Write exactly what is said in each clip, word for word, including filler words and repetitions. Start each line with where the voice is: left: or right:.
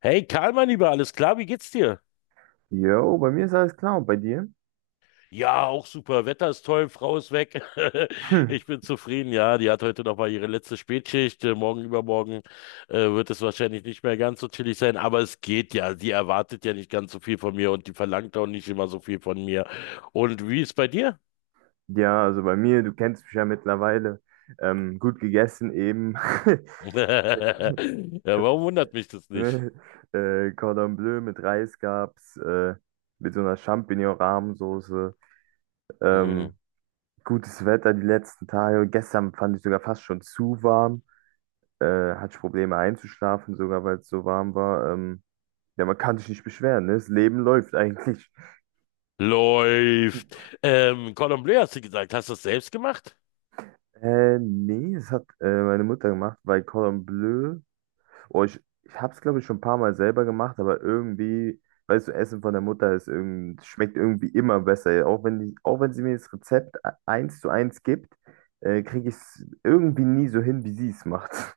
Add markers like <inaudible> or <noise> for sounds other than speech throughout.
left: Hey Karl, mein Lieber, alles klar, wie geht's dir?
right: Jo, bei mir ist alles klar und bei dir?
left: Ja, auch super. Wetter ist toll, Frau ist weg. <laughs>
right: Hm.
left: Ich bin zufrieden. Ja, die hat heute noch mal ihre letzte Spätschicht. Äh, Morgen, übermorgen äh, wird es wahrscheinlich nicht mehr ganz so chillig sein, aber es geht ja. Sie erwartet ja nicht ganz so viel von mir und die verlangt auch nicht immer so viel von mir. Und wie ist bei dir?
right: Ja, also bei mir, du kennst mich ja mittlerweile. Ähm, gut gegessen eben. <laughs>
left: <laughs> Ja, warum wundert mich das nicht?
right: Ne? Äh, Cordon Bleu mit Reis gab's, äh, mit so einer Champignon-Rahmensoße.
left: Hm.
right: Ähm, Gutes Wetter die letzten Tage. Gestern fand ich sogar fast schon zu warm. Äh, Hatte ich Probleme einzuschlafen, sogar weil es so warm war. Ähm, ja, man kann sich nicht beschweren, ne? Das Leben läuft eigentlich.
left: Läuft. Ähm, Cordon Bleu hast du gesagt. Hast du das selbst gemacht?
right: Äh, nee, das hat äh, meine Mutter gemacht, weil Cordon Bleu, oh, ich, ich hab's glaube ich schon ein paar Mal selber gemacht, aber irgendwie, weißt du, Essen von der Mutter ist irgend, schmeckt irgendwie immer besser. Ja, auch wenn die, auch wenn sie mir das Rezept e- eins zu eins gibt, äh, kriege ich es irgendwie nie so hin, wie sie es macht. <laughs>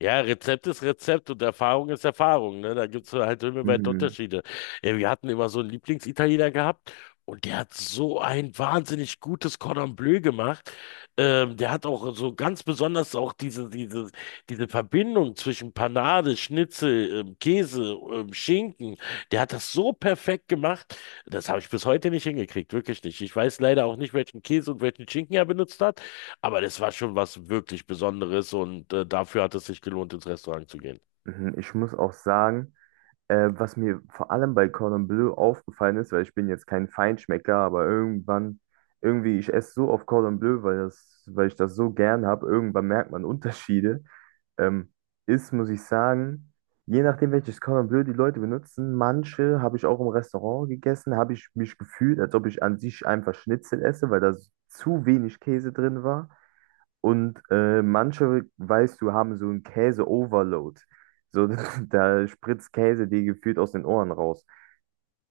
left: Ja, Rezept ist Rezept und Erfahrung ist Erfahrung, ne? Da gibt's halt himmelweit
right: Mhm.
left: Unterschiede. Ja, wir hatten immer so einen Lieblingsitaliener gehabt und der hat so ein wahnsinnig gutes Cordon Bleu gemacht. Ähm, der hat auch so ganz besonders auch diese, diese, diese Verbindung zwischen Panade, Schnitzel, ähm, Käse, ähm, Schinken. Der hat das so perfekt gemacht. Das habe ich bis heute nicht hingekriegt, wirklich nicht. Ich weiß leider auch nicht, welchen Käse und welchen Schinken er benutzt hat. Aber das war schon was wirklich Besonderes und äh, dafür hat es sich gelohnt, ins Restaurant zu gehen.
right: Mhm. Ich muss auch sagen, Äh, was mir vor allem bei Cordon Bleu aufgefallen ist, weil ich bin jetzt kein Feinschmecker, aber irgendwann, irgendwie, ich esse so oft Cordon Bleu, weil das, weil ich das so gern habe, irgendwann merkt man <laughs> Unterschiede. Ähm, Ist, muss ich sagen, je nachdem, welches Cordon Bleu die Leute benutzen, manche habe ich auch im Restaurant gegessen, habe ich mich gefühlt, als ob ich an sich einfach Schnitzel esse, weil da zu wenig Käse drin war. Und äh, manche, weißt du, haben so einen Käse-Overload. So, <laughs> da spritzt Käse dir gefühlt aus den Ohren raus.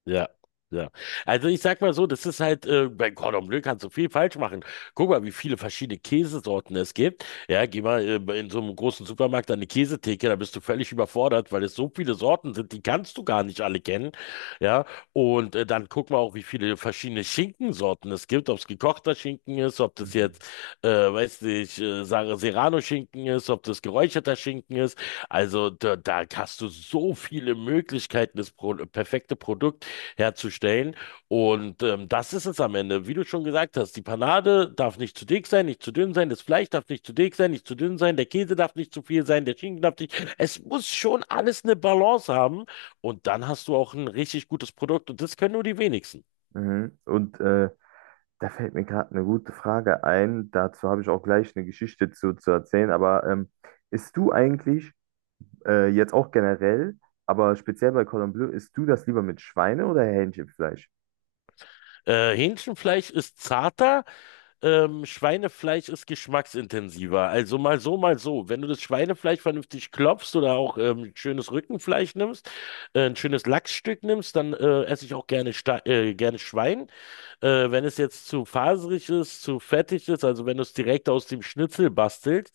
left: Ja, ja. Also ich sag mal so, das ist halt, äh, bei Cordon Bleu kannst du viel falsch machen. Guck mal, wie viele verschiedene Käsesorten es gibt. Ja, geh mal äh, in so einem großen Supermarkt an eine Käsetheke, da bist du völlig überfordert, weil es so viele Sorten sind, die kannst du gar nicht alle kennen. Ja, und äh, dann guck mal auch, wie viele verschiedene Schinkensorten es gibt, ob es gekochter Schinken ist, ob das
right: Mhm.
left: jetzt, äh, weiß nicht, äh, Sar- Serrano-Schinken ist, ob das geräucherter Schinken ist. Also da, da hast du so viele Möglichkeiten, das Pro perfekte Produkt herzustellen. Und ähm, das ist es am Ende. Wie du schon gesagt hast, die Panade darf nicht zu dick sein, nicht zu dünn sein, das Fleisch darf nicht zu dick sein, nicht zu dünn sein, der Käse darf nicht zu viel sein, der Schinken darf nicht. Es muss schon alles eine Balance haben. Und dann hast du auch ein richtig gutes Produkt. Und das können nur die wenigsten.
right: Mhm. Und äh, da fällt mir gerade eine gute Frage ein. Dazu habe ich auch gleich eine Geschichte zu, zu erzählen. Aber ähm, isst du eigentlich äh, jetzt auch generell, aber speziell bei Cordon Bleu, isst du das lieber mit Schweine- oder Hähnchenfleisch?
left: Äh, Hähnchenfleisch ist zarter, ähm, Schweinefleisch ist geschmacksintensiver. Also mal so, mal so. Wenn du das Schweinefleisch vernünftig klopfst oder auch ähm, schönes Rückenfleisch nimmst, äh, ein schönes Lachsstück nimmst, dann äh, esse ich auch gerne, Sta- äh, gerne Schwein. Äh, wenn es jetzt zu faserig ist, zu fettig ist, also wenn du es direkt aus dem Schnitzel bastelst,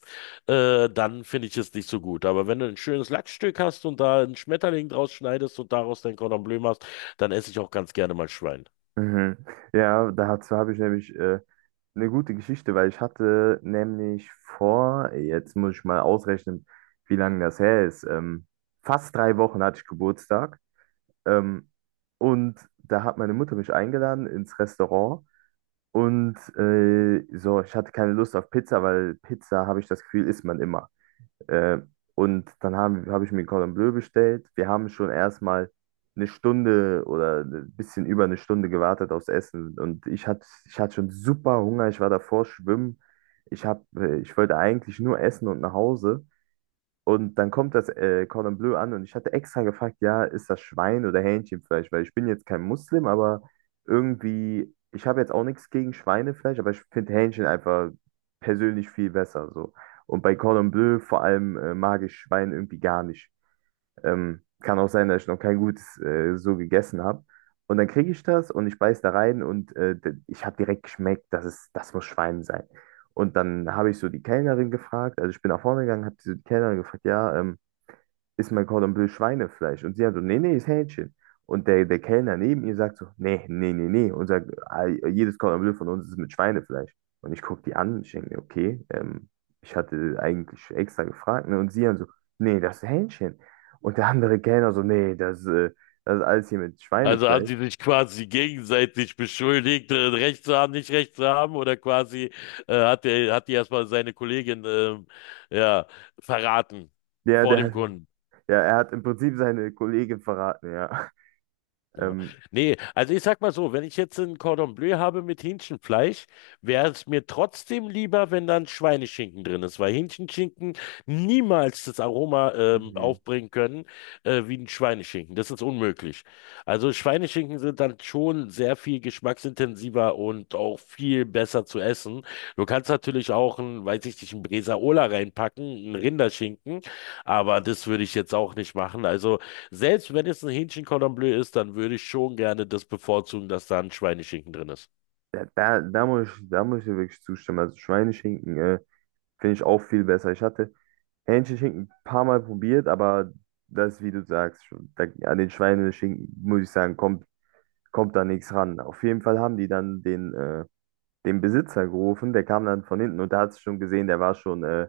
left: äh, dann finde ich es nicht so gut. Aber wenn du ein schönes Lachsstück hast und da einen Schmetterling draus schneidest und daraus dein Cordon Bleu machst, dann esse ich auch ganz gerne mal Schwein.
right: Mhm. Ja, dazu habe ich nämlich äh, eine gute Geschichte, weil ich hatte nämlich vor, jetzt muss ich mal ausrechnen, wie lange das her ist. Ähm, fast drei Wochen hatte ich Geburtstag. Ähm, und da hat meine Mutter mich eingeladen ins Restaurant. Und äh, so, ich hatte keine Lust auf Pizza, weil Pizza, habe ich das Gefühl, isst man immer. Äh, und dann haben, habe ich mir Cordon Bleu bestellt. Wir haben schon erstmal eine Stunde oder ein bisschen über eine Stunde gewartet aufs Essen. Und ich hatte, ich hatte schon super Hunger. Ich war davor schwimmen. Ich hab, äh, ich wollte eigentlich nur essen und nach Hause. Und dann kommt das äh, Cordon Bleu an und ich hatte extra gefragt, ja, ist das Schwein oder Hähnchenfleisch? Weil ich bin jetzt kein Muslim, aber irgendwie, ich habe jetzt auch nichts gegen Schweinefleisch, aber ich finde Hähnchen einfach persönlich viel besser so. Und bei Cordon Bleu vor allem äh, mag ich Schwein irgendwie gar nicht. Ähm, kann auch sein, dass ich noch kein gutes äh, so gegessen habe. Und dann kriege ich das und ich beiß da rein und äh, d- ich habe direkt geschmeckt, dass es, das muss Schwein sein. Und dann habe ich so die Kellnerin gefragt, also ich bin nach vorne gegangen, habe so die Kellnerin gefragt, ja, ähm, ist mein Cordon Bleu Schweinefleisch? Und sie hat so, nee, nee, ist Hähnchen. Und der, der Kellner neben ihr sagt so, nee, nee, nee, nee. Und sagt, "Ah, jedes Cordon Bleu von uns ist mit Schweinefleisch. Und ich gucke die an und ich denke mir, okay, ähm, ich hatte eigentlich extra gefragt. Ne? Und sie dann so, nee, das ist Hähnchen. Und der andere Kellner so, nee, das, äh, das ist alles hier mit
left: Also haben
right: Schweinefleisch.
left: die sich quasi gegenseitig beschuldigt, äh, Recht zu haben, nicht Recht zu haben, oder quasi äh, hat der, hat die erstmal seine Kollegin ähm, ja, verraten
right: Ja,
left: vor dem
right: der,
left: Kunden.
right: ja, er hat im Prinzip seine Kollegin verraten, ja. <laughs>
left: Ja.
right: Ähm,
left: Nee, also ich sag mal so, wenn ich jetzt ein Cordon Bleu habe mit Hähnchenfleisch, wäre es mir trotzdem lieber, wenn dann Schweineschinken drin ist, weil Hähnchenschinken niemals das Aroma ähm,
right: Mhm.
left: aufbringen können äh, wie ein Schweineschinken. Das ist unmöglich. Also Schweineschinken sind dann schon sehr viel geschmacksintensiver und auch viel besser zu essen. Du kannst natürlich auch ein, weiß ich nicht, ein Bresaola reinpacken, ein Rinderschinken, aber das würde ich jetzt auch nicht machen. Also selbst wenn es ein Hähnchen Cordon Bleu ist, dann würde ich schon gerne das bevorzugen, dass da ein Schweineschinken drin ist.
right: Da, da, da muss ich, da muss ich dir wirklich zustimmen. Also Schweineschinken, äh, finde ich auch viel besser. Ich hatte Hähnchenschinken Schinken ein paar Mal probiert, aber das, wie du sagst, schon, da, an den Schweineschinken, muss ich sagen, kommt, kommt da nichts ran. Auf jeden Fall haben die dann den, äh, den Besitzer gerufen, der kam dann von hinten und da hat es schon gesehen, der war schon, äh,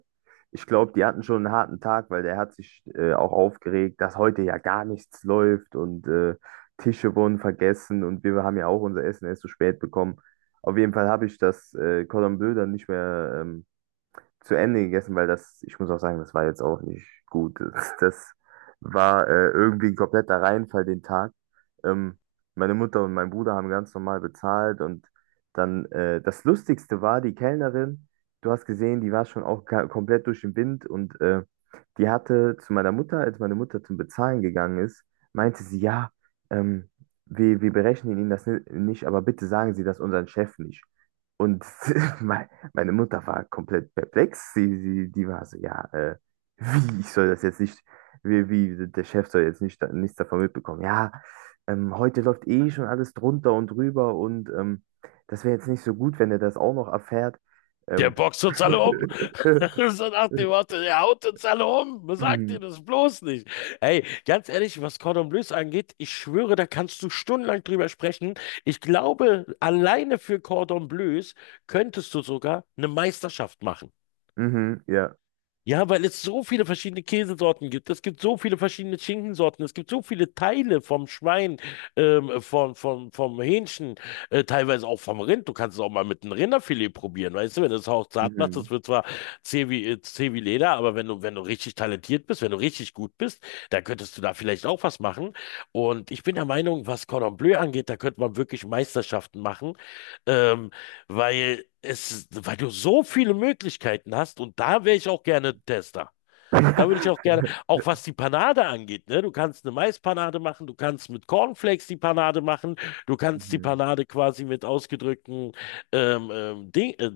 right: ich glaube, die hatten schon einen harten Tag, weil der hat sich äh, auch aufgeregt, dass heute ja gar nichts läuft und äh, Tische wurden vergessen und wir haben ja auch unser Essen erst so spät bekommen. Auf jeden Fall habe ich das äh, Cordon Bleu dann nicht mehr, Ähm, zu Ende gegessen, weil das, ich muss auch sagen, das war jetzt auch nicht gut. <laughs> Das, das war äh, irgendwie ein kompletter Reinfall den Tag. Ähm, Meine Mutter und mein Bruder haben ganz normal bezahlt und dann äh, das Lustigste war, die Kellnerin, du hast gesehen, die war schon auch ka- komplett durch den Wind und äh, die hatte zu meiner Mutter, als meine Mutter zum Bezahlen gegangen ist, meinte sie, ja, ähm, wir, wir berechnen Ihnen das ni- nicht, aber bitte sagen Sie das unseren Chef nicht. Und <laughs> me- meine Mutter war komplett perplex. Sie, sie, die war so, ja, äh, wie, ich soll das jetzt nicht, wie, wie, der Chef soll jetzt nicht, nichts davon mitbekommen. Ja, ähm, heute läuft eh schon alles drunter und drüber und ähm, das wäre jetzt nicht so gut, wenn er das auch noch erfährt.
left: Der
right: Ähm.
left: boxt uns alle
right: <laughs>
left: um. <laughs> So nach dem Motto, der haut uns alle um. Sagt ihr
right: Mhm,
left: das bloß nicht. Ey, ganz ehrlich, was Cordon Bleus angeht, ich schwöre, da kannst du stundenlang drüber sprechen. Ich glaube, alleine für Cordon Bleus könntest du sogar eine Meisterschaft machen.
right: mhm, ja.
left: Ja, weil es so viele verschiedene Käsesorten gibt. Es gibt so viele verschiedene Schinkensorten. Es gibt so viele Teile vom Schwein, ähm, vom, vom, vom Hähnchen, äh, teilweise auch vom Rind. Du kannst es auch mal mit einem Rinderfilet probieren. Weißt du, wenn du es auch zart machst,
right: Mhm.
left: das wird zwar zäh wie, äh, zäh wie Leder, aber wenn du, wenn du richtig talentiert bist, wenn du richtig gut bist, dann könntest du da vielleicht auch was machen. Und ich bin der Meinung, was Cordon Bleu angeht, da könnte man wirklich Meisterschaften machen. Ähm, Weil es, weil du so viele Möglichkeiten hast und da wäre ich auch gerne Tester. Da würde ich auch
right: <laughs>
left: gerne, auch was die Panade angeht, ne? Du kannst eine Maispanade machen, du kannst mit Cornflakes die Panade machen, du kannst die
right: Mhm.
left: Panade quasi mit ausgedrückten ähm, ähm, Ding, äh,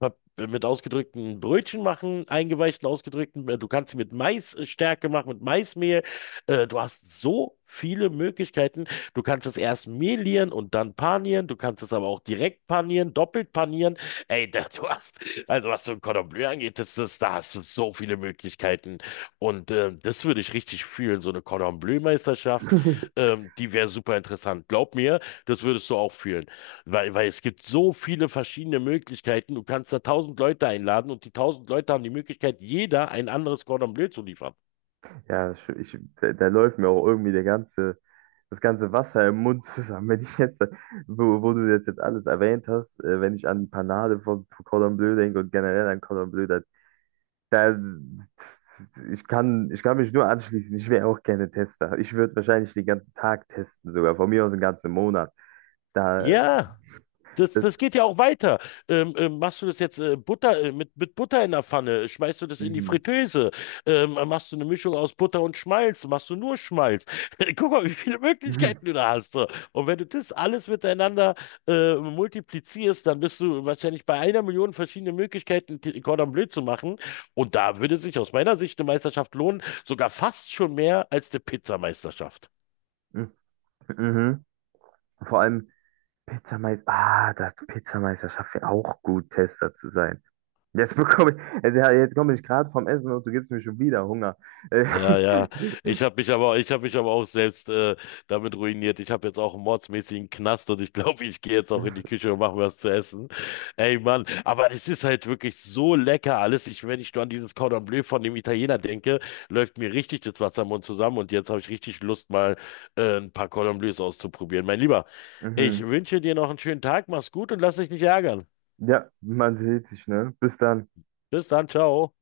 left: hab äh, mit ausgedrückten Brötchen machen, eingeweichten ausgedrückten. äh, Du kannst sie mit Maisstärke machen, mit Maismehl. Äh, Du hast so viele Möglichkeiten. Du kannst es erst mehlieren und dann panieren. Du kannst es aber auch direkt panieren, doppelt panieren. Ey, da, du hast, also was so ein Cordon Bleu angeht, das, das, da hast du so viele Möglichkeiten. Und ähm, das würde ich richtig fühlen, so eine Cordon Bleu-Meisterschaft.
right: <laughs>
left: Ähm, die wäre super interessant. Glaub mir, das würdest du auch fühlen. Weil, weil es gibt so viele verschiedene Möglichkeiten. Du kannst da tausend Leute einladen und die tausend Leute haben die Möglichkeit, jeder ein anderes Cordon Bleu zu liefern.
right: Ja, sch- ich, da, da läuft mir auch irgendwie der ganze das ganze Wasser im Mund zusammen. Wenn ich jetzt, Wo, wo du das jetzt alles erwähnt hast, äh, wenn ich an Panade von, von Cordon Bleu denke und generell an Cordon Bleu, da, da, ich kann, ich kann mich nur anschließen. Ich wäre auch gerne Tester. Ich würde wahrscheinlich den ganzen Tag testen, sogar von mir aus den ganzen Monat. Da,
left: Ja. Das,
right: das,
left: das geht ja auch weiter. Ähm, ähm, machst du das jetzt äh, Butter, äh, mit, mit Butter in der Pfanne? Schmeißt du das in die
right: mhm.
left: Fritteuse? Ähm, machst du eine Mischung aus Butter und Schmalz? Machst du nur Schmalz? <laughs> Guck mal, wie viele
right: Mhm.
left: Möglichkeiten du da hast. So. Und wenn du das alles miteinander äh, multiplizierst, dann bist du wahrscheinlich bei einer Million verschiedene Möglichkeiten, T- Cordon Bleu zu machen. Und da würde sich aus meiner Sicht eine Meisterschaft lohnen, sogar fast schon mehr als eine Pizzameisterschaft.
right: Mhm. Vor allem Pizzameister, ah, das Pizzameisterschaft wäre auch gut, Tester zu sein. Jetzt bekomme ich, jetzt, ja, Jetzt komme ich gerade vom Essen und du gibst mir schon wieder Hunger. Äh,
left: Ja, ja.
right: <laughs>
left: Ich habe mich aber, ich habe mich aber auch selbst äh, damit ruiniert. Ich habe jetzt auch einen mordsmäßigen Knast und ich glaube, ich gehe jetzt auch in die Küche und mache mir was zu essen. Ey, Mann, aber es ist halt wirklich so lecker alles. Ich, wenn ich nur an dieses Cordon Bleu von dem Italiener denke, läuft mir richtig das Wasser im Mund zusammen und jetzt habe ich richtig Lust, mal äh, ein paar Cordon Bleus auszuprobieren. Mein Lieber, ich
right: Mhm.
left: wünsche dir noch einen schönen Tag, mach's gut und lass dich nicht ärgern.
right: Ja, man sieht sich, ne? Bis dann.
left: Bis dann, ciao.